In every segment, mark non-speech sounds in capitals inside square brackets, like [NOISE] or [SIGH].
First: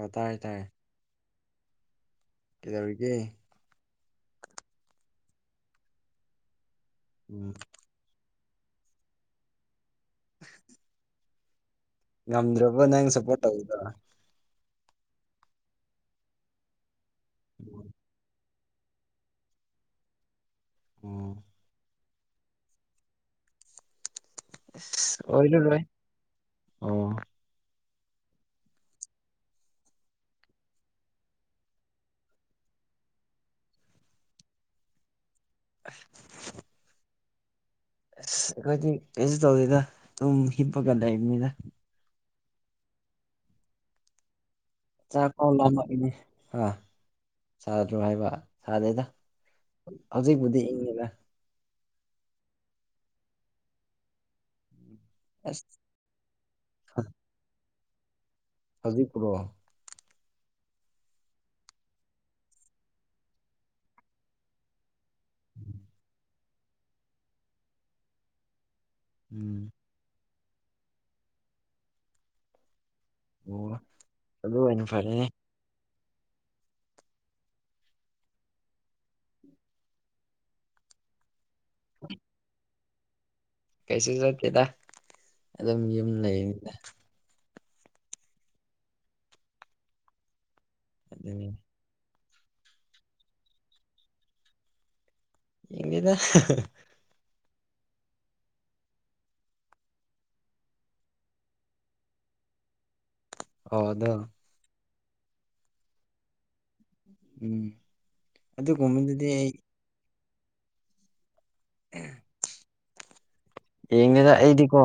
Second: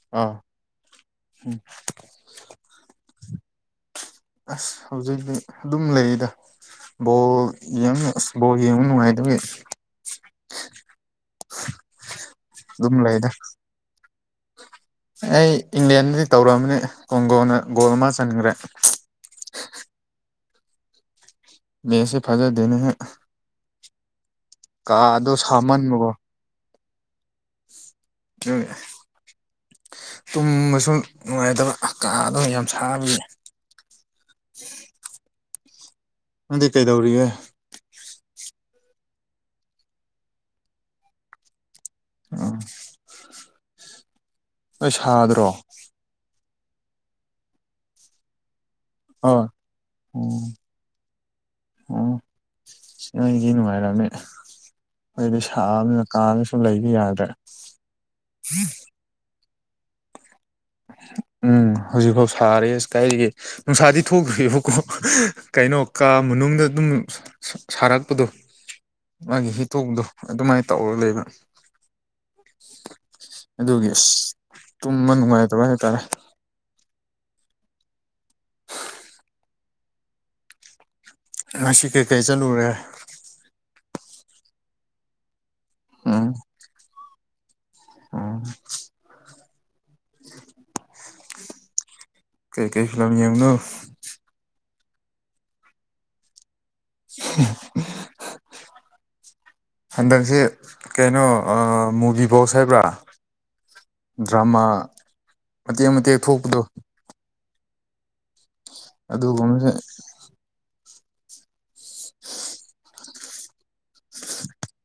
ꯑ ꯇꯥꯏ ꯑꯥ ꯇꯥꯏꯌꯦ ꯎꯝ ꯀꯗꯕꯤꯒꯤ ꯑꯁ ꯍꯧꯖꯤꯛꯇꯤ ꯑꯗꯨꯝ ꯂꯩꯔꯤꯗ ꯎꯝ ꯌꯥꯝ ꯕꯣ ꯌꯦꯡ ꯅꯨꯡꯉꯥꯏ ꯑꯗꯨꯒꯤ ꯑ ꯉꯝꯗ꯭ꯔꯕ ꯑꯗꯨꯝ ꯅꯪ ꯂꯩꯗ ꯁꯄꯣꯔꯠ ꯇꯧꯗ ꯑꯩ ꯏꯪꯂꯦꯟꯗꯗꯤ ꯇꯧꯔꯑꯕꯅꯤ ꯀꯣꯡꯒꯣꯅ ꯒꯣꯜ ꯑꯃ ꯆꯟꯈ꯭ꯔꯦ ꯎꯝ ꯃꯦꯁ ꯍꯤꯐꯥꯖ ꯗꯅ ꯍ [INAUDIBLE] ꯑꯣꯏꯔꯔꯣꯢ ꯁꯥꯃꯟꯕꯀꯣ ꯑꯣ ꯊ [INAUDIBLE] ꯇꯨꯝꯕꯁꯨ ꯅꯨꯡꯉꯥꯏꯇꯕ ꯀꯥꯗꯅ ꯌꯥꯝ ꯁꯥꯕꯒꯤ ꯅꯪꯗꯤ ꯀꯩꯗꯧꯔꯤꯒꯦ ꯑꯁ ꯑꯩꯈꯣꯏꯗꯤ ꯀꯩꯁꯨ ꯇꯧꯗꯦꯗ ꯑꯗꯨꯝ ꯍꯤꯞꯄꯒ ꯂꯩꯕ ꯃꯤꯗ ꯑ ꯆꯥꯛ ꯁꯥꯗ꯭ꯔꯣ ꯀꯣꯡ ꯂꯝꯃꯛꯏꯅꯤ ꯑꯥ ꯁꯥꯗ꯭ꯔꯣ ꯍꯥꯏꯕ ꯁꯥꯗꯦꯗ ꯑꯣ ꯎꯝ ꯍꯧꯖꯤꯛꯄꯨꯗꯤ ꯏꯪꯉꯤꯗ ꯑꯣ ꯅꯣꯏꯒꯤ ꯅꯨꯡꯉꯥꯏꯔꯝꯅꯦ ꯑꯩꯗꯤ ꯑꯁ ꯁꯥꯕꯅ ꯀꯥꯅꯁꯨ ꯂꯩꯕ ꯌꯥꯗ꯭ꯔꯦ ꯍꯧꯖꯤꯛꯄꯨꯨꯔꯣ ꯎꯝ ꯍꯧꯖꯤꯛꯐꯥꯎ ꯁꯥꯔꯦ ꯑꯁ ꯀꯥꯏꯔꯤꯒꯦ ꯅꯨꯡꯁꯥꯗꯤ ꯊꯣꯛꯇ꯭ꯔꯤꯑꯕꯀꯣ ꯀꯩꯅꯣ ꯀꯥ ꯃꯅꯨꯡꯗ ꯑꯗꯨꯝ ꯁꯥꯔꯛꯄꯗꯣ ꯃꯥꯒꯤ ꯎꯝ ꯍꯤꯇꯣꯡꯗꯣ ꯑꯗꯨꯃꯥꯏꯅ ꯇꯧꯔ ꯂꯩꯕ ꯑꯣ ꯑꯗꯨꯒꯤ ꯑꯁ ꯑꯗꯨ ꯑꯣꯏꯅ ꯇꯨꯝꯕ ꯐꯔꯦꯅꯦ ꯅꯨꯡꯉꯥꯏꯇꯕ ꯍꯥꯏꯇꯥꯔꯦ ꯉꯁꯤ ꯀꯩꯀꯩ ꯆꯠꯂꯨꯔꯦ ꯀꯩꯁꯨ ꯆꯠꯇꯦꯗ ꯑꯗꯨꯝ ꯌꯨꯝ ꯂꯩꯅꯤꯗ ꯑꯣ ꯑꯗꯨ ꯀꯩꯀꯩ ꯐꯤꯂꯝ ꯌꯦꯡꯕꯅꯣ ꯌꯦꯡꯗꯦꯗ ꯎ [INAUDIBLE] ꯍꯟꯗꯛꯁꯤ ꯀꯩꯅꯣ ꯃꯨꯕꯤ ꯕꯣꯛꯁ ꯍꯥꯏꯕ꯭ꯔꯥ ꯑꯣ ꯑꯗꯣ ꯗ꯭ꯔꯃꯥ ꯃꯇꯦꯛ ꯃꯇꯦꯛ ꯊꯣꯛꯄꯗꯣ ꯎꯝ ꯑꯗꯨꯒꯨꯝꯕꯗꯨꯗꯤ ꯑꯩ ꯑꯗꯨꯒꯨꯝꯕꯁꯦ ꯌꯦꯡꯒꯦꯗ ꯑꯩꯗꯤꯀꯣ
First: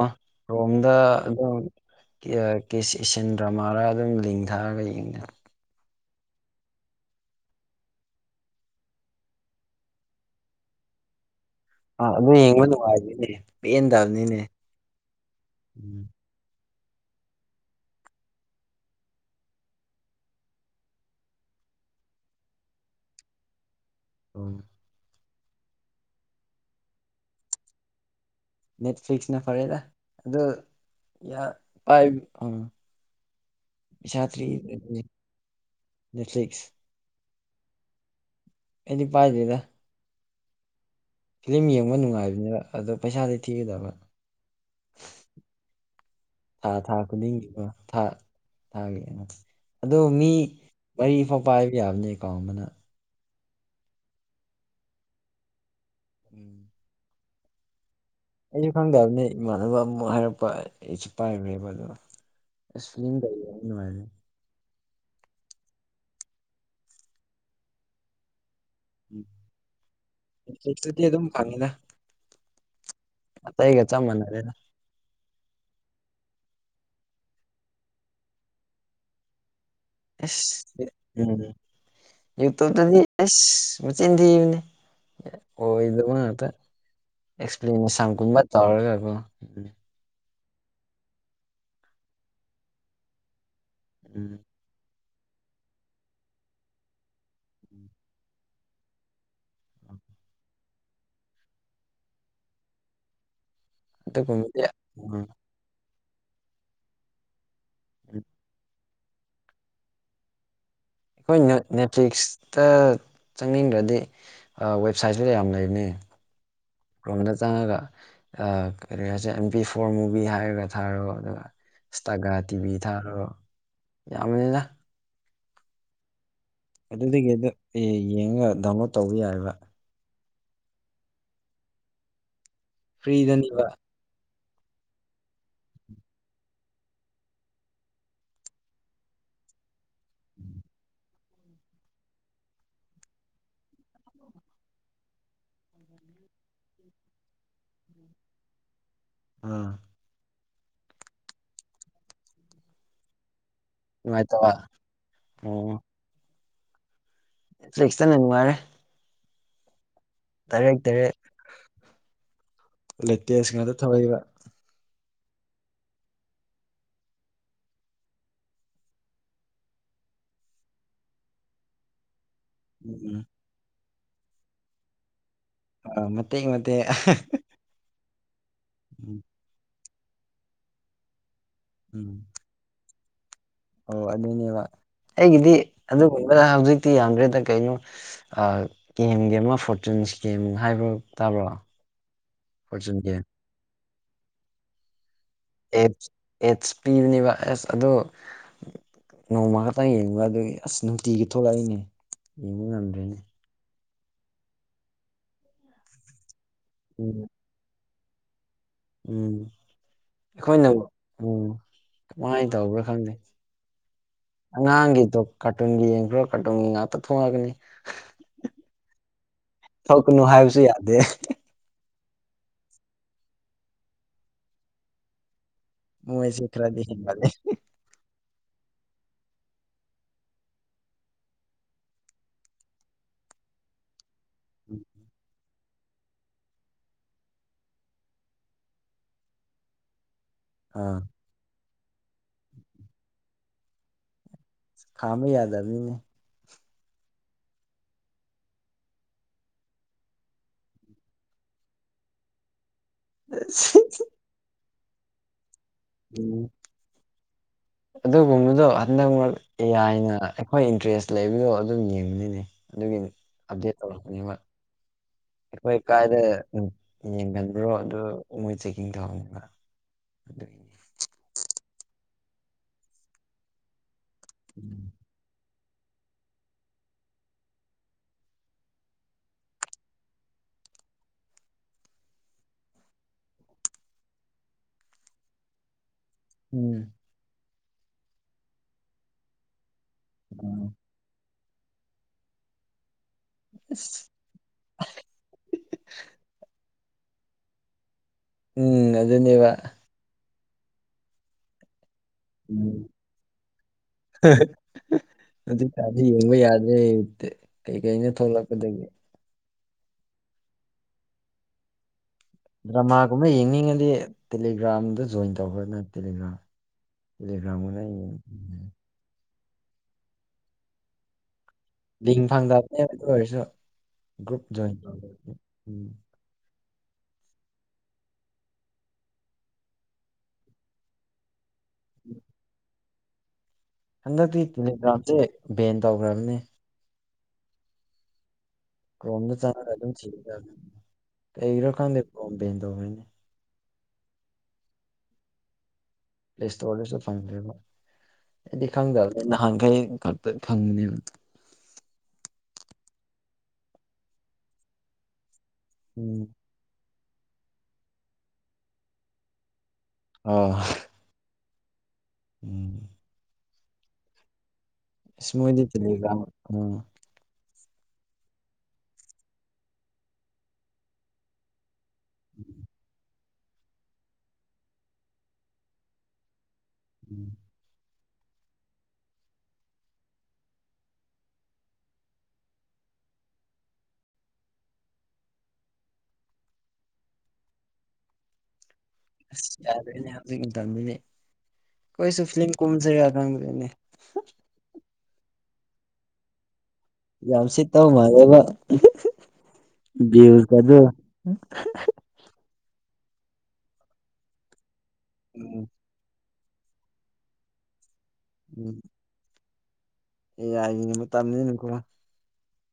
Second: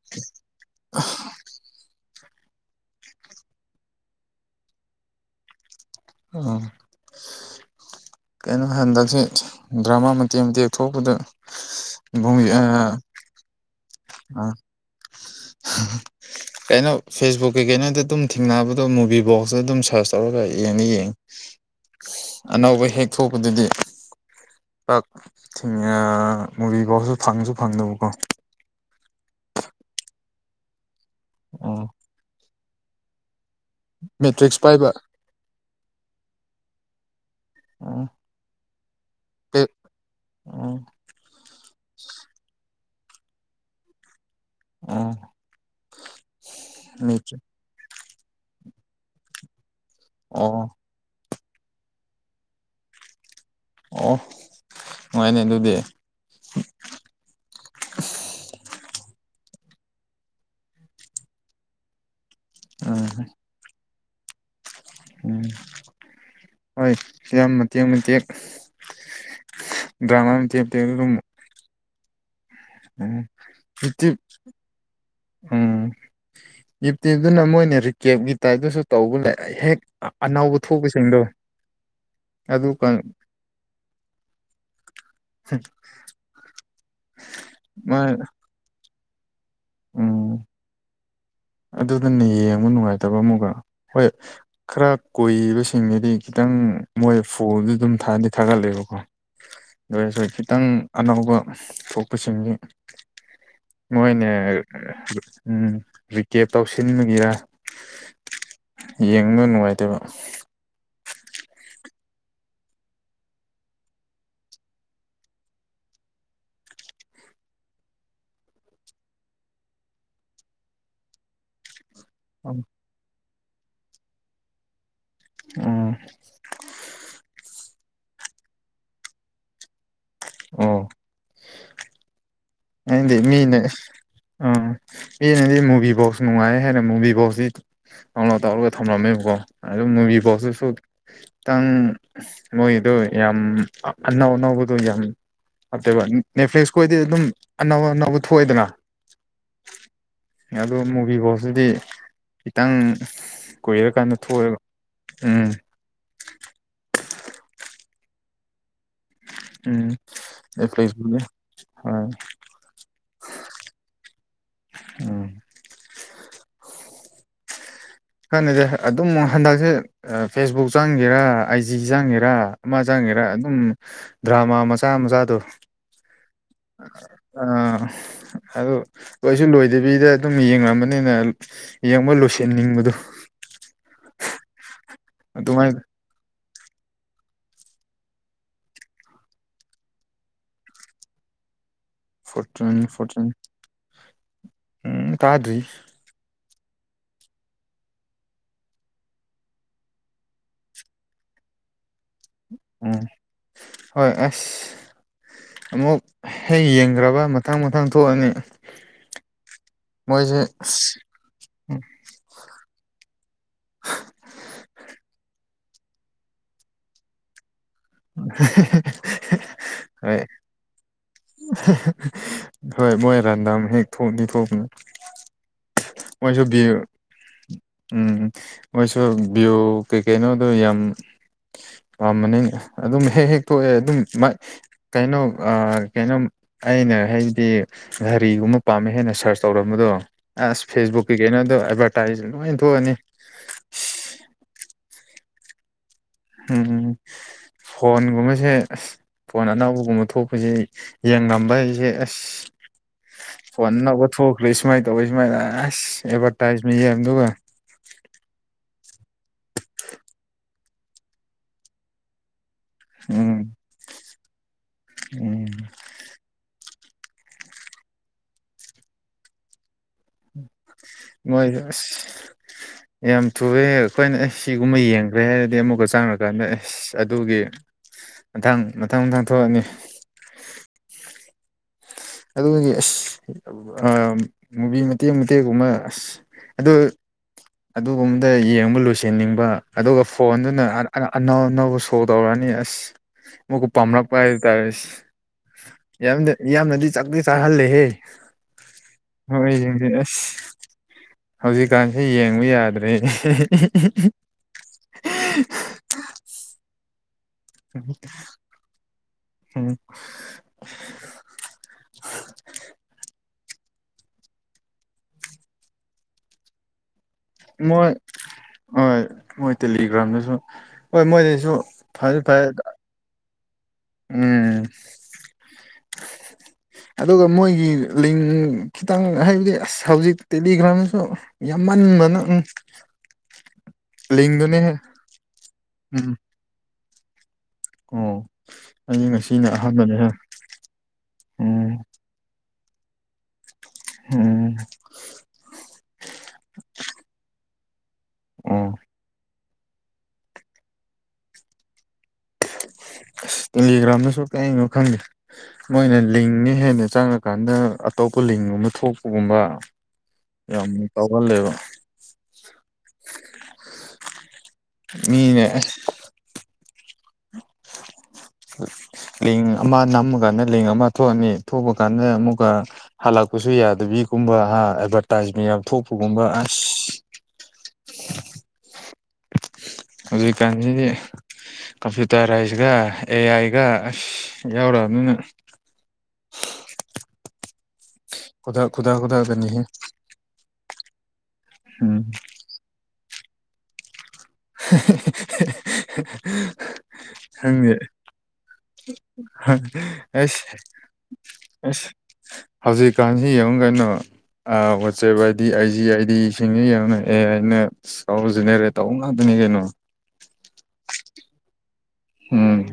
ꯔꯣꯝꯗ ꯑꯗꯨꯝ ꯀꯤꯁ ꯏꯟ ꯗ꯭ꯔꯃꯥꯔꯥ ꯑꯗꯨꯝ ꯂꯤꯡꯊꯥꯔꯒ ꯌꯦꯡꯅ ꯑꯥ ꯀꯩꯅꯣ ꯍꯟꯗꯁꯤ ꯗ꯭ꯔꯃꯥ ꯃꯇꯦꯛ ꯃꯇꯦꯛ ꯊꯣꯛꯄꯗ ꯑꯥ ꯑꯗꯨ ꯌꯦꯡꯕ ꯅꯨꯡꯉꯥꯏꯗꯣꯏꯅꯦ ꯄꯦꯟꯦꯟꯗꯕꯅꯤꯅꯦ ꯎꯝ [UNINTELLIGIBLE] ꯀꯩꯅꯣ ꯐꯦꯁꯕꯨꯛꯀꯤꯩ ꯀꯩꯅꯣꯗ ꯑꯗꯨꯝ ꯊꯦꯡꯅꯕꯗꯣ ꯃꯨꯚꯤꯕꯣꯛꯁꯇ ꯑꯗꯨꯝ ꯁꯔꯁ ꯇꯧꯔꯒ ꯌꯦꯡꯅ ꯌꯦꯡꯉꯤ ꯑꯅꯧꯕ ꯍꯦꯛ ꯊꯣꯛꯄꯗꯗꯤ ꯎꯝ ꯥꯛꯉ ꯃꯨꯚ ꯐꯥꯎꯁꯨ ꯐꯪꯁꯨ ꯐꯪꯗꯕꯀꯣ ꯅꯦꯠꯐ꯭ꯂꯤꯛꯁꯅ ꯐꯔꯦꯗ ꯑꯗꯣ ꯌꯥ ꯑꯣ ꯄꯥꯏ ꯑꯥ ꯁꯇ꯭ꯔꯤ ꯃꯦꯇ꯭ꯔꯤꯛꯁ ꯄꯥꯏꯕ ꯅꯦꯠꯐ꯭ꯂꯛꯁ [INAUDIBLE] ꯑꯣ ꯑꯩꯗꯤ ꯄꯥꯏꯗ‌ꯦꯗ ꯀꯩ ꯑꯣ ꯐꯤꯂꯝ ꯌꯦꯡꯕ ꯅꯨꯡꯉꯥꯏꯕꯅꯤꯕ ꯑꯗꯣ ꯄꯩꯁꯥꯗꯤ ꯊꯤꯒꯗꯕ ꯑꯣ ꯊꯥ ꯊꯥ ꯃꯦꯇ꯭ꯔꯤꯛ ꯈꯨꯗꯤꯡꯒꯤ ꯊꯥ ꯊꯥꯒꯦ ꯑꯗꯣ ꯃꯤ ꯑꯣ ꯃꯔꯤ ꯐꯥꯎ ꯄꯥꯏꯕ ꯌꯥꯕꯅꯦ ꯑꯦꯀꯥꯎꯟ ꯑꯃꯅ ꯑꯣ ꯅꯨꯡꯉꯥꯏꯅꯦ ꯑꯗꯨꯗꯤ ꯎꯝ ꯑꯩꯁꯨ ꯈꯪꯗꯕꯅꯦ ꯏꯃꯥꯟꯅꯕ ꯑꯃꯨꯛ ꯍꯥꯏꯔꯛꯄ ꯑꯩꯁꯨ ꯄꯥꯏꯔꯦꯕ ꯑꯗꯨ ꯏꯁꯁ ꯎꯝ ꯐ ꯀꯅꯨꯡꯉꯥꯏꯔꯦ ꯎꯝ ꯍꯣꯏ ꯐꯤꯂꯝ ꯃꯇꯦꯛ ꯃꯇꯦꯛ ꯎꯝ ꯗ꯭ꯥꯔꯃ ꯃꯇꯦꯛ ꯃꯇꯦꯛ ꯁꯨꯝ ꯐꯪꯉꯤꯅ ꯎꯝ ꯃꯥꯟꯅꯔꯦꯗ [UNINTELLIGIBLE] ꯎꯝ ꯌꯨꯇ꯭ꯌꯨꯕꯇꯅ ꯃꯣꯏꯅ ꯔꯤꯀꯦꯞꯀꯤ ꯇꯥꯏꯞꯇꯁꯨ ꯇꯧꯕ ꯂꯩ ꯍꯦꯛ ꯑꯅꯧꯕ ꯑꯁ ꯊꯣꯛꯄꯁꯤꯡꯗꯣ ꯎꯝ ꯑꯗꯨ ꯀꯥꯟ ꯌꯨꯇ꯭ꯌꯨꯕꯇꯗꯤ ꯑꯦꯁ ꯃꯆꯤꯟ ꯊꯤꯕꯅꯦ ꯑꯣꯏꯗꯕ ꯉꯥꯛꯇ ꯃꯥ ꯑꯦꯛꯁꯄ꯭ꯂꯦꯅꯦꯁꯟꯒꯨꯝꯕ ꯇꯧꯔꯒꯀꯣ ꯎꯝ ꯑꯗꯨꯗꯅ ꯌꯦꯡꯕ ꯅꯨꯡꯉꯥꯏꯇꯕ ꯑꯃꯨꯛꯀ ꯍꯣꯏ ꯎꯝ ꯈꯔ ꯀꯨꯏꯕꯁꯤꯡꯒꯤꯗꯤ ꯈꯤꯇꯪ ꯃꯣꯏ ꯐꯣꯟꯗꯨ ꯑꯗꯨꯝ ꯊꯥꯗꯤ ꯊꯥꯒꯠꯂꯦꯕꯀꯣ ꯗꯨꯑꯣꯏꯔꯁꯨ ꯈꯤꯇꯪ ꯑꯅꯧꯕ ꯊꯣꯛꯄꯁꯤꯡꯒꯤ ꯃꯣꯏꯅ ꯑꯗꯨꯒꯨꯝꯕꯗꯤ ꯎꯝ ꯔꯤꯀꯦꯞ ꯇꯧꯁꯤꯟꯕꯒꯤꯔ [INAUDIBLE] ꯌꯦꯡꯕ ꯅꯨꯡꯉꯥꯏꯇꯦꯕ ꯑꯩꯈꯣꯏ ꯅꯦꯠꯐ꯭ꯂꯤꯛꯁꯇ ꯆꯪꯅꯤꯡꯗ꯭ꯔꯗꯤ ꯑꯥ ꯋꯦꯕꯁꯥꯏꯠꯁꯨ ꯌꯥꯝ ꯂꯩꯕꯅꯤ ꯀ꯭ꯔꯣꯝꯗ ꯆꯪꯉꯒ ꯀꯔꯤ ꯍꯥꯏꯁꯦ ꯑꯦꯝ ꯄꯤ ꯐꯣꯔ ꯃꯨꯚꯤ ꯍꯥꯏꯔꯒ ꯊꯥꯔꯣ ꯑꯗꯨꯒ ꯁ꯭ꯇꯥꯒꯥ ꯇꯤꯚꯤ ꯊꯥꯔꯣ ꯌꯥꯝꯕꯅꯤꯗ ꯑꯣ ꯑꯗꯨꯗꯒꯤ ꯑꯗꯨ ꯑꯦ ꯌꯦꯡꯉꯒ ꯗꯥꯎꯟꯂꯣꯗ ꯇꯧꯕ ꯌꯥꯏꯕ ꯑꯣ [UNINTELLIGIBLE] ꯃꯤꯅꯥ ꯐ꯭ꯔꯤꯗꯅꯦꯕ ꯑꯣ ꯃꯤꯅꯗꯤ ꯃꯨꯚꯤꯕꯣꯛꯁ ꯅꯨꯡꯉꯥꯏ ꯍꯥꯏꯔ ꯃꯨꯚꯤꯕꯣꯛꯁꯗꯤ ꯗꯥꯎꯟꯂ‌ꯣꯠ ꯇꯧꯔꯒ ꯊꯝꯂꯝꯃꯦꯕꯀꯣ ꯑꯗꯨꯝ ꯃꯨꯚꯤ ꯕꯣꯛꯁꯇꯨꯁꯨ ꯈꯤꯇꯪ ꯃꯣꯏꯗꯣ ꯌꯥꯝ ꯑꯅꯧ ꯑꯅꯧꯕꯗꯣ ꯌꯥꯝ ꯅꯠꯇꯦꯕ ꯅꯦꯠꯐ꯭ꯂꯤꯛꯁ ꯈꯣꯏꯗꯤ ꯑꯗꯨꯝ ꯑꯅꯧ ꯑꯅꯧꯕ ꯊꯣꯛꯑꯦꯗꯅ ꯑꯥ ꯑꯗꯨ ꯃꯨꯚꯤ ꯕꯣꯛꯁꯇꯗꯤ ꯈꯤꯇꯪ ꯀꯨꯏꯔꯀꯥꯟꯗ ꯅꯨꯡꯉꯥꯏꯇꯕ ꯊꯣꯛꯑꯦꯕ ꯎꯝ ꯑꯣ [UNINTELLIGIBLE] ꯎꯝ ꯗꯥꯏꯔꯦꯛ ꯗꯥꯏꯔꯦꯛ ꯅꯦꯠꯐ꯭ꯂꯤꯛꯁꯄꯨꯗꯤ ꯍꯣꯏ ꯂꯦꯇꯦꯁ ꯉꯥꯛꯇ ꯊꯣꯛꯑꯦꯕ ꯎꯝ ꯈꯪꯗꯦꯗ ꯑꯗꯨꯝ ꯍꯟꯗꯛꯁꯦ ꯐꯦꯁꯕꯨꯛ ꯆꯪꯒꯦꯔꯥ ꯑꯥꯏ ꯖꯤ ꯆꯪꯒꯦꯔꯥ ꯑꯃ ꯎꯝ ꯆꯪꯒꯦꯔꯥ ꯑꯗꯨꯝ ꯗ꯭ꯔꯃꯥ ꯃꯆꯥ ꯃꯆꯥꯗꯣ ꯑ ꯃꯇꯦꯛ ꯃꯇꯦꯛ ꯑꯥ ꯑꯗꯨ ꯎꯝ ꯂꯣꯏꯁꯨ ꯂꯣꯏꯗꯕꯤꯗ ꯑꯗꯨꯝ ꯌꯦꯡꯉꯝꯕꯅꯤꯅ ꯎꯝ ꯌꯦꯡꯕ ꯂꯣꯏꯁꯤꯟꯅꯤꯡꯕꯗꯨ ꯑꯣ ꯑꯗꯨꯅꯦꯕ ꯑꯩꯒꯤꯗꯤ ꯑꯗꯨꯃꯥꯏꯅ ꯑꯗꯨꯒꯨꯝꯕ ꯍꯧꯖꯤꯛꯇꯤ ꯌꯥꯝꯗ꯭ꯔꯦꯗ ꯀꯩꯅꯣ ꯒꯦꯝꯒꯤ ꯑꯃ ꯐꯣꯔꯆꯨꯟꯁ ꯒꯦꯝ ꯍꯥꯏꯕ ꯇꯥꯕ꯭ꯔꯣ ꯐꯣꯔꯆꯨꯟ ꯐꯣꯔꯆꯨꯟ ꯎꯝ ꯇꯥꯗ꯭ꯔꯤ ꯑꯦꯠꯁ ꯑꯦꯠꯁ ꯄꯤꯕꯅꯦꯕ ꯑꯦꯁ ꯑꯗꯣ ꯅꯣꯡꯃ ꯈꯛꯇꯪ ꯌꯦꯡꯕ ꯑꯗꯨꯒꯤ ꯑꯁ ꯅꯨꯡꯇꯤꯒꯤ ꯊꯣꯛꯂꯛꯏꯅꯦ ꯌꯦꯡꯕ ꯎꯝ ꯉꯝꯗ꯭ꯔꯦꯅꯦ ꯍꯣꯏ ꯑꯁ ꯑꯃꯨꯛ ꯍꯦꯛ ꯎꯝ ꯌꯦꯡꯒ꯭ꯔꯕ ꯃꯊꯪ ꯃꯊꯪ ꯊꯣꯛꯑꯅꯤ ꯎꯝ ꯃꯣꯏꯁꯦ ꯑꯩꯈꯣꯏꯅ ꯎꯝ ꯀꯃꯥꯏꯅ ꯇꯧꯕ꯭ꯔꯥ ꯈꯪꯗꯦ ꯑꯉꯥꯡꯒꯤꯗꯣ ꯀꯥꯔꯇꯨꯟꯒꯤ ꯌꯦꯡꯈ꯭ꯔꯣ ꯀꯥꯔꯇꯨꯟꯒꯤ ꯉꯥꯛꯇ ꯊꯣꯡꯂꯥꯛꯀꯅꯤ [INAUDIBLE] ꯍꯣꯏ ꯊꯣꯛꯀꯅꯨ ꯍꯥꯏꯕꯁꯨ ꯌꯥꯗꯦ ꯍꯣꯏ ꯃꯣꯏ ꯔꯦꯟꯗꯥꯝ ꯍꯦꯛ ꯊꯣꯛꯑꯗꯤ ꯊꯣꯛꯄꯅꯤ ꯃꯣꯏꯁꯦ ꯃꯣꯏꯁꯨ ꯈꯔꯗꯤ [UNINTELLIGIBLE] ꯍꯦꯟꯒꯠꯂꯦ ꯎꯝ ꯃꯣꯏꯁꯨ ꯚ꯭ꯌꯨ ꯀꯩꯀꯩꯅꯣꯗꯨ ꯌꯥꯝ ꯄꯥꯝꯕꯅꯤ ꯑꯗꯨꯝ ꯍꯦꯛ ꯍꯦꯛ ꯊꯣꯛꯑꯦ ꯑꯗꯨꯝ ꯃꯥꯏ ꯀꯩꯅꯣ ꯑꯥ ꯀꯩꯅꯣꯝ ꯑꯩꯅ ꯍꯥꯏꯗꯤ ꯘꯔꯤꯒꯨꯝꯕ ꯄꯥꯝꯃꯦ ꯍꯦꯟꯅ ꯁꯔꯁ ꯇꯧꯔꯝꯕꯗꯣ ꯑꯁ ꯑꯥ ꯐꯦꯁꯕꯨꯛꯀꯤ ꯀꯩꯅꯣꯗꯣ ꯑꯦꯗꯚꯔꯇꯥꯏꯖ ꯂꯣꯏ ꯊꯣꯛꯑꯅꯤ ꯈꯥꯝꯃꯤ ꯌꯥꯗ ꯑꯃꯤꯅꯦ ꯎꯝ ꯐꯣꯟꯒꯨꯝꯕꯁꯦ ꯑꯁ ꯐꯣꯟ ꯑꯅꯥꯎꯕ ꯑꯃ ꯊꯣꯛꯄꯁꯦ ꯌꯦꯟ ꯉꯝꯕ ꯑꯩꯁꯦ ꯑꯁ ꯐꯣꯟꯅꯕ ꯊꯣꯛꯈ꯭ꯔꯦ ꯁꯨꯃꯥꯏꯅ ꯇꯧꯋ ꯁꯨꯃꯥꯏꯅ ꯑꯁ ꯎꯝ ꯑꯦꯗꯚꯔꯇꯥꯏꯖꯃ ꯌꯦꯡ ꯑꯗꯨꯒ ꯑꯗꯨꯒꯨꯝꯕꯗꯣ ꯍꯟꯗꯛ ꯃꯔ ꯌꯥꯏꯅ ꯑꯩꯈꯣꯏ ꯏꯟꯇꯔꯦꯁ ꯂꯩꯕꯗꯣ ꯑꯗꯨꯝ ꯌꯦꯡꯕꯅꯤꯅꯦ ꯑꯗꯨꯒꯤ ꯎꯝ ꯑꯞꯗꯦꯠ ꯇꯧꯔꯛꯄꯅꯦꯕ ꯎꯝ ꯑꯩꯈꯣꯏ ꯀꯥꯏꯗ ꯌꯦꯡꯒꯟꯕ꯭ꯔꯣ ꯑꯗꯨ ꯃꯣꯏ ꯆꯦꯛꯀꯤꯡ ꯇꯧꯍꯟꯅꯤꯡꯕ ꯑꯗꯨꯒꯤꯅꯤ ꯃꯣꯏꯗ ꯑꯁ ꯌꯥꯝ ꯊꯨꯑꯦ ꯑꯩꯈꯣꯏꯅ ꯁꯤꯒꯨꯝꯕ ꯌꯦꯡꯉ ꯐꯩ ꯍꯥꯏꯔꯗꯤ ꯑꯃꯨꯛꯀ ꯆꯥꯡꯔꯀꯥꯟꯗ ꯑꯦꯁ ꯑꯗꯨꯒꯤ ꯃꯊꯪ ꯃꯊꯪ ꯃꯊꯪ ꯊꯣꯛꯑꯅꯤ ꯑꯗꯨꯒꯤ ꯑꯁ ꯃꯨꯚꯤ ꯃꯇꯦꯛ ꯃꯇꯦꯛꯒꯨꯝꯕ ꯑꯁ ꯑꯗꯨ ꯎꯝ ꯑꯗꯨꯒꯨꯝꯕꯗ ꯌꯦꯡꯕ ꯂꯣꯏꯁꯟꯅꯤꯡꯕ ꯑꯗꯨꯒ ꯐꯣꯟꯗꯨꯅ ꯑꯅꯧ ꯑꯅꯧꯕ ꯐꯣ ꯇꯧꯔꯛꯑꯅꯤ ꯑꯁ ꯃꯣꯏꯀ ꯑꯁ ꯄꯥꯝꯂꯛꯄ ꯍꯥꯏꯇꯥꯔꯦ ꯑꯁ ꯌꯥꯝ ꯌꯥꯝꯅꯗꯤ ꯆꯥꯛꯇꯤ ꯆꯥꯍꯜꯂꯦꯍꯦ ꯎꯝ ꯑꯗꯨꯅꯦꯕ ꯍꯣꯏꯗꯤ ꯑꯁ ꯍꯧꯖꯤꯛꯀꯥꯟꯁꯤ ꯌꯦꯡꯕ ꯎꯝ ꯌꯥꯗ꯭ꯔꯦ ꯀꯗꯤ ꯌꯦꯡꯕ ꯌꯥꯗ꯭ꯔꯦ ꯀꯩ ꯀꯩꯅ ꯊꯣꯛꯂꯛꯀꯗꯒꯦ ꯍꯝ ꯗ꯭ꯔꯃꯥꯒꯨꯝꯕ ꯌꯦꯡꯅꯤꯡꯉꯗꯤ ꯇꯦꯂꯤꯒ꯭ꯔꯥꯝꯗ ꯖꯣꯏꯟ ꯇꯧꯍꯅ ꯇꯦꯂꯤꯒ꯭ꯔꯥꯝ ꯃꯣꯏ [UNINTELLIGIBLE] ꯍꯣꯏ ꯃꯣꯏ ꯇꯦꯂꯤꯒ꯭ꯔꯥꯝꯗꯁꯨ ꯍꯣꯏ ꯃꯣꯏꯗꯩꯁꯨ ꯂꯤꯡ ꯐꯪꯗꯕꯅꯦ ꯑꯗꯨ ꯑꯣꯏꯔꯁꯨ ꯒ꯭ꯔꯨꯞ ꯎꯝ ꯖꯟ ꯇ ꯎꯝ ꯑꯗꯨꯒ ꯃꯣꯏꯒꯤ ꯂꯤꯡ ꯈꯤꯇꯪ ꯍꯥꯏꯕꯗꯤ ꯑꯁ ꯍꯧꯖꯤꯛ ꯇꯗꯤ ꯀꯅꯥꯅꯁꯨ ꯌꯥꯝꯃꯟꯗꯅ ꯎꯝ ꯍꯟꯗꯛꯇꯤ ꯂꯤꯡꯗꯨꯅꯦꯍꯦ ꯇꯦꯂꯤꯒ꯭ꯔꯥꯝꯁꯦ ꯕꯦꯟ ꯎꯝ ꯇꯧꯈ꯭ꯔꯕꯅꯦ ꯑꯣ ꯑꯩ ꯀ꯭ꯔꯣꯝꯗ ꯉꯁꯤꯅ ꯆꯥꯉꯒ ꯑꯗꯨꯝ ꯑꯍꯥꯟꯕꯅꯦꯍꯦ ꯎꯝ ꯀꯩꯈ꯭ꯔꯀꯥꯟꯗ ꯀꯣꯝ ꯄꯦꯟ ꯇꯧꯕꯣꯏꯅꯦ ꯎꯝ ꯄ꯭ꯂꯦ ꯏꯁꯇꯣꯔꯗꯁꯨ ꯐꯪꯈ꯭ꯔꯦꯕ ꯑꯩꯗꯤ ꯑꯣ ꯈꯪꯗꯕꯅꯦ ꯅꯍꯥꯟꯈꯩ ꯉꯇ ꯐꯪꯕꯅꯦꯕ ꯑꯁ ꯇꯦꯂꯤꯒ꯭ꯔꯥꯝꯗꯁꯨ ꯀꯔꯤꯅꯣ ꯈꯪꯗꯦ ꯃꯣꯏꯅ ꯎꯝ ꯂꯤꯡꯅ ꯍꯦꯟꯅ ꯆꯪꯉꯛ ꯀꯥꯟꯗ ꯑꯇꯣꯞꯄ ꯂꯤꯡꯒꯨꯝꯕ ꯊꯣꯛꯄꯒꯨꯝꯕ ꯑꯣ ꯌꯥꯝ ꯇꯥꯎꯍꯜꯂꯦꯕ ꯎꯝ ꯏꯁ ꯃꯤꯅꯦ ꯑꯁ ꯅꯣꯏꯗꯤ ꯇꯤꯂꯤꯒꯔꯥꯝ ꯎꯝ ꯂꯤꯡ ꯑꯃ ꯅꯝꯃꯀꯥꯟꯗ ꯂꯤꯡ ꯑꯃ ꯊꯣꯛꯑꯅꯤ ꯊꯣꯛꯄ ꯀꯥꯟꯗ ꯑꯃꯨꯛꯀ ꯍꯜꯂꯛ ꯀꯁꯨ ꯌꯥꯗꯕꯤꯒꯨꯝꯕ ꯍꯥ ꯑꯦꯗꯚꯔꯇꯥꯏꯖꯃꯦꯟ ꯌꯥꯝ ꯊꯣꯛꯄꯒꯨꯝꯕ ꯑꯁ ꯎꯝ ꯍꯧꯖꯤꯛꯀꯥꯟꯁꯤꯗꯤ ꯀꯝꯄ꯭ꯌꯨꯇꯔꯥꯏꯁꯒ ꯑꯦ ꯑꯥꯏꯒ ꯑꯁ ꯌꯥꯎꯔꯛꯑꯕꯅꯤꯅ ꯈꯨꯗ ꯈꯨꯗ ꯈꯨꯗ ꯑꯁ ꯌꯥꯗꯣꯏꯅꯦ ꯍꯧꯖꯤꯛ ꯃꯇꯝꯗꯤ ꯎꯝ ꯀꯈꯁꯨ ꯐꯤꯂꯝ ꯀꯨꯝꯁꯔ ꯈꯪꯗꯣꯏꯅꯦ [UNINTELLIGIBLE] ꯌꯥꯝ ꯍꯦ ꯁꯤꯠꯇꯧ ꯃꯥꯜꯂꯦꯕ [INAUDIBLE] ꯑꯁ ꯚ꯭ꯌꯨꯁꯀꯗꯣ ꯑꯁ ꯍꯧꯖꯤꯛꯀꯥꯟꯁꯤ ꯌꯦꯡꯉ ꯀꯩꯅꯣ ꯋꯥꯆꯦꯞ ꯍꯥꯏꯗꯤ ꯎꯝ ꯑꯩꯖꯤ ꯑꯥꯏꯗꯤ ꯁꯤꯡꯉꯤ ꯌꯦꯡꯅ ꯑꯦ ꯑꯩꯅ ꯆꯥꯎꯔꯨꯁꯤꯅꯦꯔꯦ [INAUDIBLE] ꯎꯝ ꯇꯧꯕ ꯉꯥꯛꯇꯅꯤ ꯀꯩꯅꯣ ꯑꯦ ꯌꯥꯏꯒꯤ ꯃꯇꯝ ꯅꯤꯅꯀꯣ ꯎꯝ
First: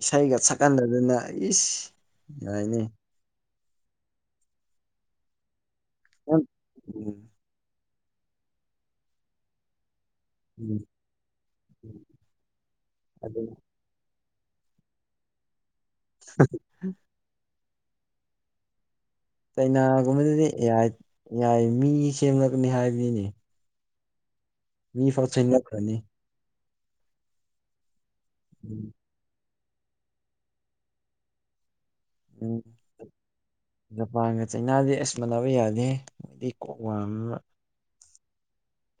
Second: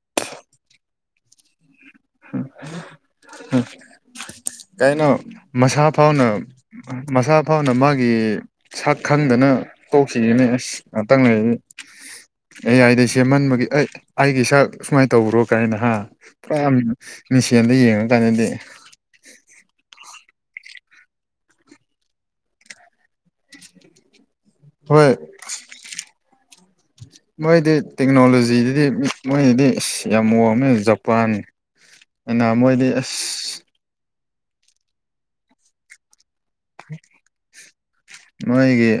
ꯏꯁꯩꯒ ꯁꯛꯀꯟꯗꯗꯅ ꯏꯁ ꯌꯥꯥꯏꯅꯦ ꯀꯩꯅꯣ ꯃꯁꯥ ꯐꯥꯎꯅ ꯃꯁꯥ ꯑꯐꯥꯎꯅ ꯃꯥꯒꯤ ꯁꯛ ꯈꯪꯗꯅ ꯇꯣꯛꯁꯤꯅꯤꯅꯦ ꯎꯝ ꯑꯁ ꯉꯥꯇꯪ ꯂꯩꯔꯗꯤ ꯑꯦ ꯑꯥꯏꯗ ꯑꯗꯨ ꯁꯦꯝꯃꯟꯕꯒꯤ ꯑꯩ ꯑꯩꯒꯤ ꯁꯛ ꯁꯨꯃꯥꯏꯅ ꯇꯧꯕ꯭ꯔꯣ ꯀꯥꯏꯅ ꯍꯥ ꯄꯨꯔꯥ ꯃꯤꯡꯁꯦꯜꯗ ꯌꯦꯡꯉ ꯀꯥꯟꯗꯗꯤ ꯆꯩꯅꯥꯒꯨꯝꯕꯗꯗꯤ ꯌꯥꯏ ꯃꯤ ꯁꯦꯝꯂꯛꯒꯅꯤ ꯍꯥꯏꯕꯅꯤꯅꯦ ꯍꯣꯏ ꯃꯤ ꯐꯧ [INAUDIBLE] ꯈꯅꯤ ꯃꯣꯏꯗꯤ ꯇꯦꯛꯅꯣꯂꯣꯖꯤꯗꯨꯗꯤ ꯃꯤ ꯃꯣꯏꯗꯤ ꯑꯁ ꯌꯥꯝ ꯋꯥꯡꯃꯦ ꯖꯄꯥꯟ ꯑꯅ ꯎꯝ ꯃꯣꯏꯗꯤ ꯑꯁ ꯖꯄꯥꯟꯒ ꯆꯩꯅꯥꯗꯤ ꯑꯁ ꯃꯥꯟꯅꯕ ꯌꯥꯗꯦ ꯃꯣꯏꯗꯤ ꯀꯣꯛ ꯋꯥ ꯃꯣꯏꯒꯤ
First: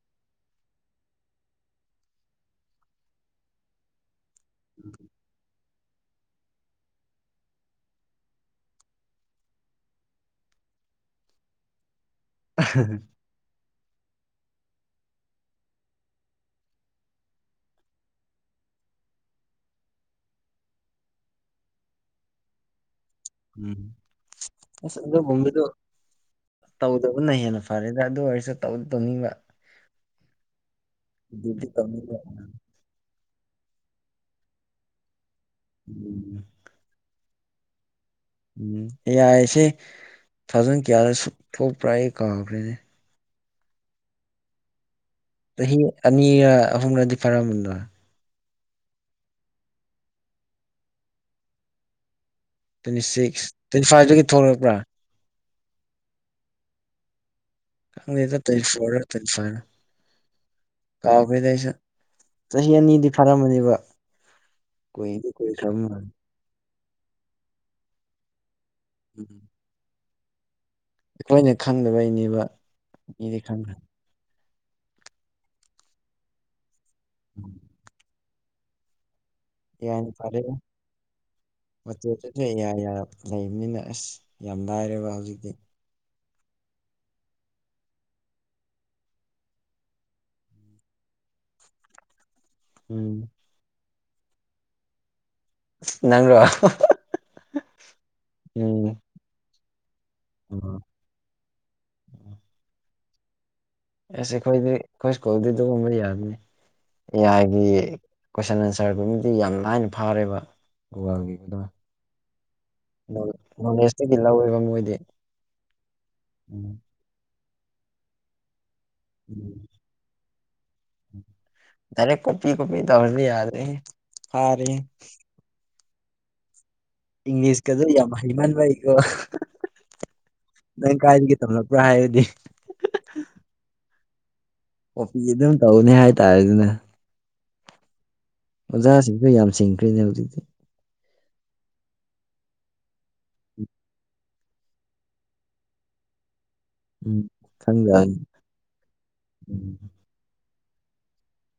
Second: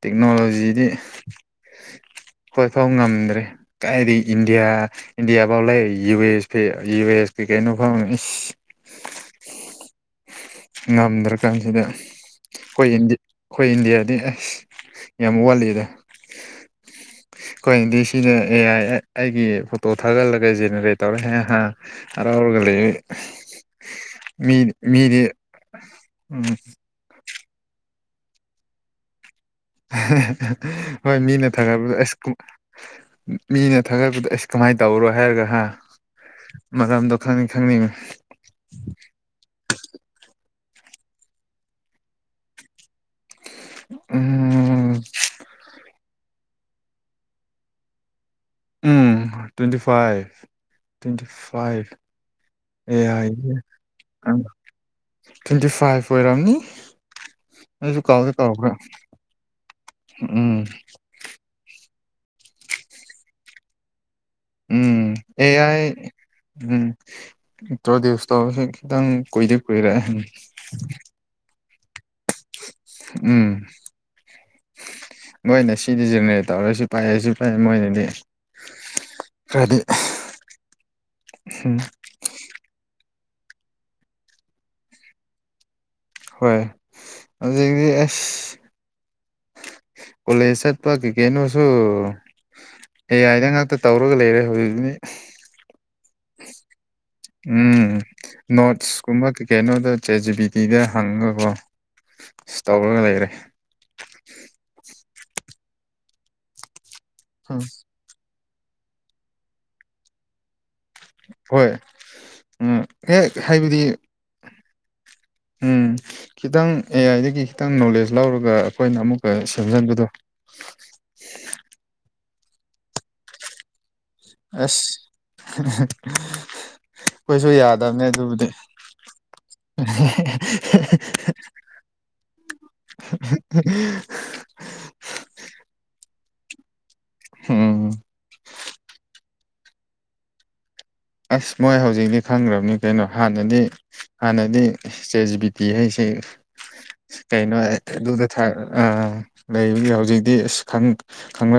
ꯇꯦꯛꯅꯣꯂꯣꯖꯤꯗꯤ ꯍꯣꯏꯐꯧ ꯉꯝꯗ꯭ꯔꯦ ꯀꯥꯏꯗꯩ ꯏꯟꯗꯤꯌꯥ ꯏꯟꯗꯤꯌꯥꯐꯥꯎ ꯂꯩ U S P U S P ꯀꯩꯅꯣ ꯐꯥꯎ ꯉꯝꯗ꯭ꯔꯀꯥꯟꯁꯤꯗ ꯑꯩꯈꯣꯏꯤꯟꯗꯤ ꯑꯩꯈꯣꯏ ꯏꯟꯗꯤꯌꯥꯗꯤ ꯑꯁ ꯌꯥꯝ ꯋꯥꯠꯂꯤꯗ ꯑꯩꯈꯣꯏꯗꯤ ꯁꯤꯅ ꯑꯦ ꯑꯥꯏ ꯑꯩꯒꯤ ꯐꯣꯇꯣ ꯊꯥꯒꯠꯂꯒ ꯖꯦꯅꯦꯔꯦꯠ ꯇꯧꯔꯦ ꯍꯔꯥꯎꯔꯒ ꯂꯩ ꯎꯝ ꯃꯤꯗꯤ ꯑꯁ ꯃꯤꯗꯤ ꯑꯗꯨꯒꯨꯝꯕꯗꯣ ꯎꯝ ꯇꯧꯗꯕꯅ ꯍꯦꯟꯅ ꯐꯔꯦꯗ ꯑꯗꯨ ꯑꯣꯏꯔꯁꯨ ꯇꯧꯗꯤ ꯇꯧꯅꯤꯡꯕ ꯍꯣꯏ ꯃꯤꯅ ꯑꯗꯨꯗꯤ ꯊꯥꯒꯠꯄꯗ ꯑꯁ ꯇꯧꯅꯤꯡꯕ ꯃꯤꯅ ꯊꯥꯒꯠꯄꯗ ꯑꯁ ꯀꯃꯥꯏꯅ ꯇꯧꯔꯣ ꯍꯥꯏꯔꯒ ꯍꯥ ꯎꯝ ꯃꯔꯝꯗꯣ ꯈꯪꯅꯤꯡ ꯈꯪꯅꯤꯡ ꯎꯝ ꯌꯥꯏꯁꯦ ꯊꯥꯖꯟ ꯀꯌꯥꯗ ꯁꯨ ꯊꯣꯛꯄ꯭ꯔꯥ ꯑꯩ ꯀꯥꯎꯈ꯭ꯔꯦꯅꯦ ꯎꯝ ꯆꯍꯤ ꯑꯅꯤꯔ ꯑꯍꯨꯝꯂꯗꯤ ꯐꯥꯔꯝꯕꯗ꯭ꯔ [INAUDIBLE] ꯎꯝ twenty five twenty five twenty ꯑꯦ ꯁꯤꯛꯁ ꯑꯥꯏꯁꯦ ꯇ꯭ꯋꯦꯟꯇꯤ ꯐꯥꯏꯚꯇꯗꯒꯤ ꯊꯣꯛꯂꯛꯄ꯭ꯔꯥ ꯇ꯭ꯋꯦꯟꯇꯤ ꯐꯥꯏꯚ ꯑꯣꯏꯔꯝꯅꯤ ꯅꯁꯨ ꯀꯥꯎꯗ ꯈꯪꯗꯦꯗ ꯇ꯭ꯋꯦꯟꯇꯤ ꯇꯧꯔꯕ꯭ꯔꯥ ꯐꯣꯔꯔ ꯇ꯭ꯋꯦꯟꯇꯤ ꯐꯥꯏꯚꯔ ꯎꯝ ꯀꯥꯎꯈ꯭ꯔꯦꯗ ꯑꯩꯁꯨ ꯆꯍꯤ ꯑꯅꯤꯗꯤ ꯐꯥꯔꯝꯃꯅꯦꯕ ꯎꯝ ꯀꯨꯏꯗꯤ ꯀꯨꯏꯈ꯭ꯔꯕ ꯑꯦꯌꯥꯥꯏ ꯃꯥꯜꯂꯦ ꯎꯝ ꯇ꯭ꯔꯣ ꯁꯇꯁ ꯈꯤꯇꯪ ꯎꯝ ꯀꯨꯏꯗꯤ ꯀꯨꯏꯔꯑꯦ ꯑꯩꯈꯣꯏꯅ ꯈꯪꯗꯕꯩꯅꯦꯕ ꯃꯤꯗꯤ ꯎꯝ ꯈꯪꯈ꯭ꯔꯦ ꯅꯣꯏꯅꯦ ꯁꯤꯗꯤ ꯖꯦꯅꯦꯔꯦ ꯇꯧꯔꯁꯨ ꯄꯥꯏꯑꯁꯨ ꯄꯥꯏꯑ ꯃꯣꯏꯅꯗꯤ ꯈꯔꯗꯤ ꯒꯌ꯭ꯥꯟ ꯇꯗꯦꯗꯥ ꯃꯆꯨꯖꯤ ꯌꯥ ꯂꯩꯕꯅꯤꯅ ꯑꯁ ꯌꯥꯝ ꯂꯥꯏꯔꯦꯕ ꯍꯧꯖꯤꯛꯇꯤ ꯍꯣꯏ [INAUDIBLE] ꯑꯁ ꯀꯣꯂꯦꯖ ꯆꯠꯄ ꯀꯩ ꯀꯩꯅꯣꯁꯨ ꯎꯝ ꯑꯦ ꯑꯥꯏꯗ ꯉꯥꯛꯇ ꯇꯧꯔꯒ ꯂꯩꯔꯦ ꯍꯧꯖꯤꯛꯤ [INAUDIBLE] ꯅꯪ꯭ꯔꯣ ꯎꯝ ꯅꯣꯠꯁꯀꯨꯝꯕ ꯀꯩ ꯀꯩꯅꯣꯗ ꯆꯦ ꯖꯤ ꯕꯤ ꯇꯤꯗ ꯍꯪꯉꯀꯣ ꯇꯧꯔꯒ ꯂꯩꯔꯦ ꯑꯁ ꯑꯩꯈꯣꯏꯗꯤ ꯑꯩꯈꯣꯏ ꯁ꯭ꯀꯨꯜꯗꯤ ꯑꯗꯨꯒꯨꯝꯕ ꯌꯥꯅꯤ ꯌꯥꯒꯤ ꯀꯣꯏꯁꯟ ꯑꯟꯁꯔꯒꯨꯝꯕꯗꯤ ꯌꯥꯝ ꯂꯥꯏꯅ ꯐꯥꯔꯦꯕ ꯒꯨꯒꯜꯒꯤ ꯍꯣꯏ ꯎꯝ ꯍꯦꯛ ꯍꯥꯏꯕꯗꯤ ꯅꯣꯂꯦꯖꯇꯗꯤ ꯂꯧꯋꯦꯕ ꯃꯣꯏꯗꯤ ꯎꯝ ꯎꯝ ꯈꯤꯇꯪ ꯑꯦ ꯑꯥꯏꯗꯒꯤ ꯈꯤꯇꯪ ꯅꯣꯂꯦꯖ ꯂꯧꯔꯒ ꯑꯩꯈꯣꯏꯅ ꯑꯃꯨꯛꯀ ꯎꯝ ꯁꯦꯝꯖꯟꯕꯗꯣ ꯌꯥꯔꯦ ꯀꯣꯄꯤ ꯀꯣꯄꯤ ꯇꯧꯔꯅꯤ ꯌꯥꯗꯔꯦ ꯑꯁ ꯑꯩꯈꯣꯏꯁꯨ ꯏꯪꯂꯤꯁꯀꯖꯨ ꯌꯥꯗꯕꯅꯦ ꯌꯥꯝ ꯑꯗꯨꯕꯨꯗꯤ ꯍꯩꯃꯟꯕꯩꯀꯣ ꯅꯪ ꯀꯥꯏꯗꯒꯤ ꯇꯝꯂꯛꯄ꯭ꯔꯥ ꯍꯥꯏꯔꯗꯤ [UNINTELLIGIBLE] ꯑꯣꯐꯤꯁ ꯑꯗꯨꯝ ꯇꯧꯅꯤ ꯍꯥꯏꯇꯥꯔꯦ ꯗꯅ ꯍꯎꯝ ꯑꯣꯖꯥꯁꯤꯡꯁꯨ ꯌꯥꯝ ꯁꯤꯡꯈ꯭ꯔꯤꯅꯦ ꯍꯧꯖꯤꯛꯇꯤ ꯑꯁ ꯃꯣꯏ ꯍꯧꯖꯤꯛꯇꯤ ꯈꯪꯈ꯭ꯔꯕꯅꯤ ꯀꯩꯅꯣ ꯍꯥꯟꯅꯗꯤ ꯍꯥꯟꯅꯗꯤ ꯆꯦꯖꯤ ꯕꯤ ꯇꯤ ꯍꯥꯏꯁꯦ ꯎꯝ ꯀꯩꯅꯣ ꯈꯪꯗꯕꯅꯤ ꯑꯗꯨꯗ ꯂꯩ ꯎꯝ ꯍꯧꯖꯤꯛꯇꯤ ꯑ ꯈꯪ ꯈꯪꯕ ꯈ [INAUDIBLE]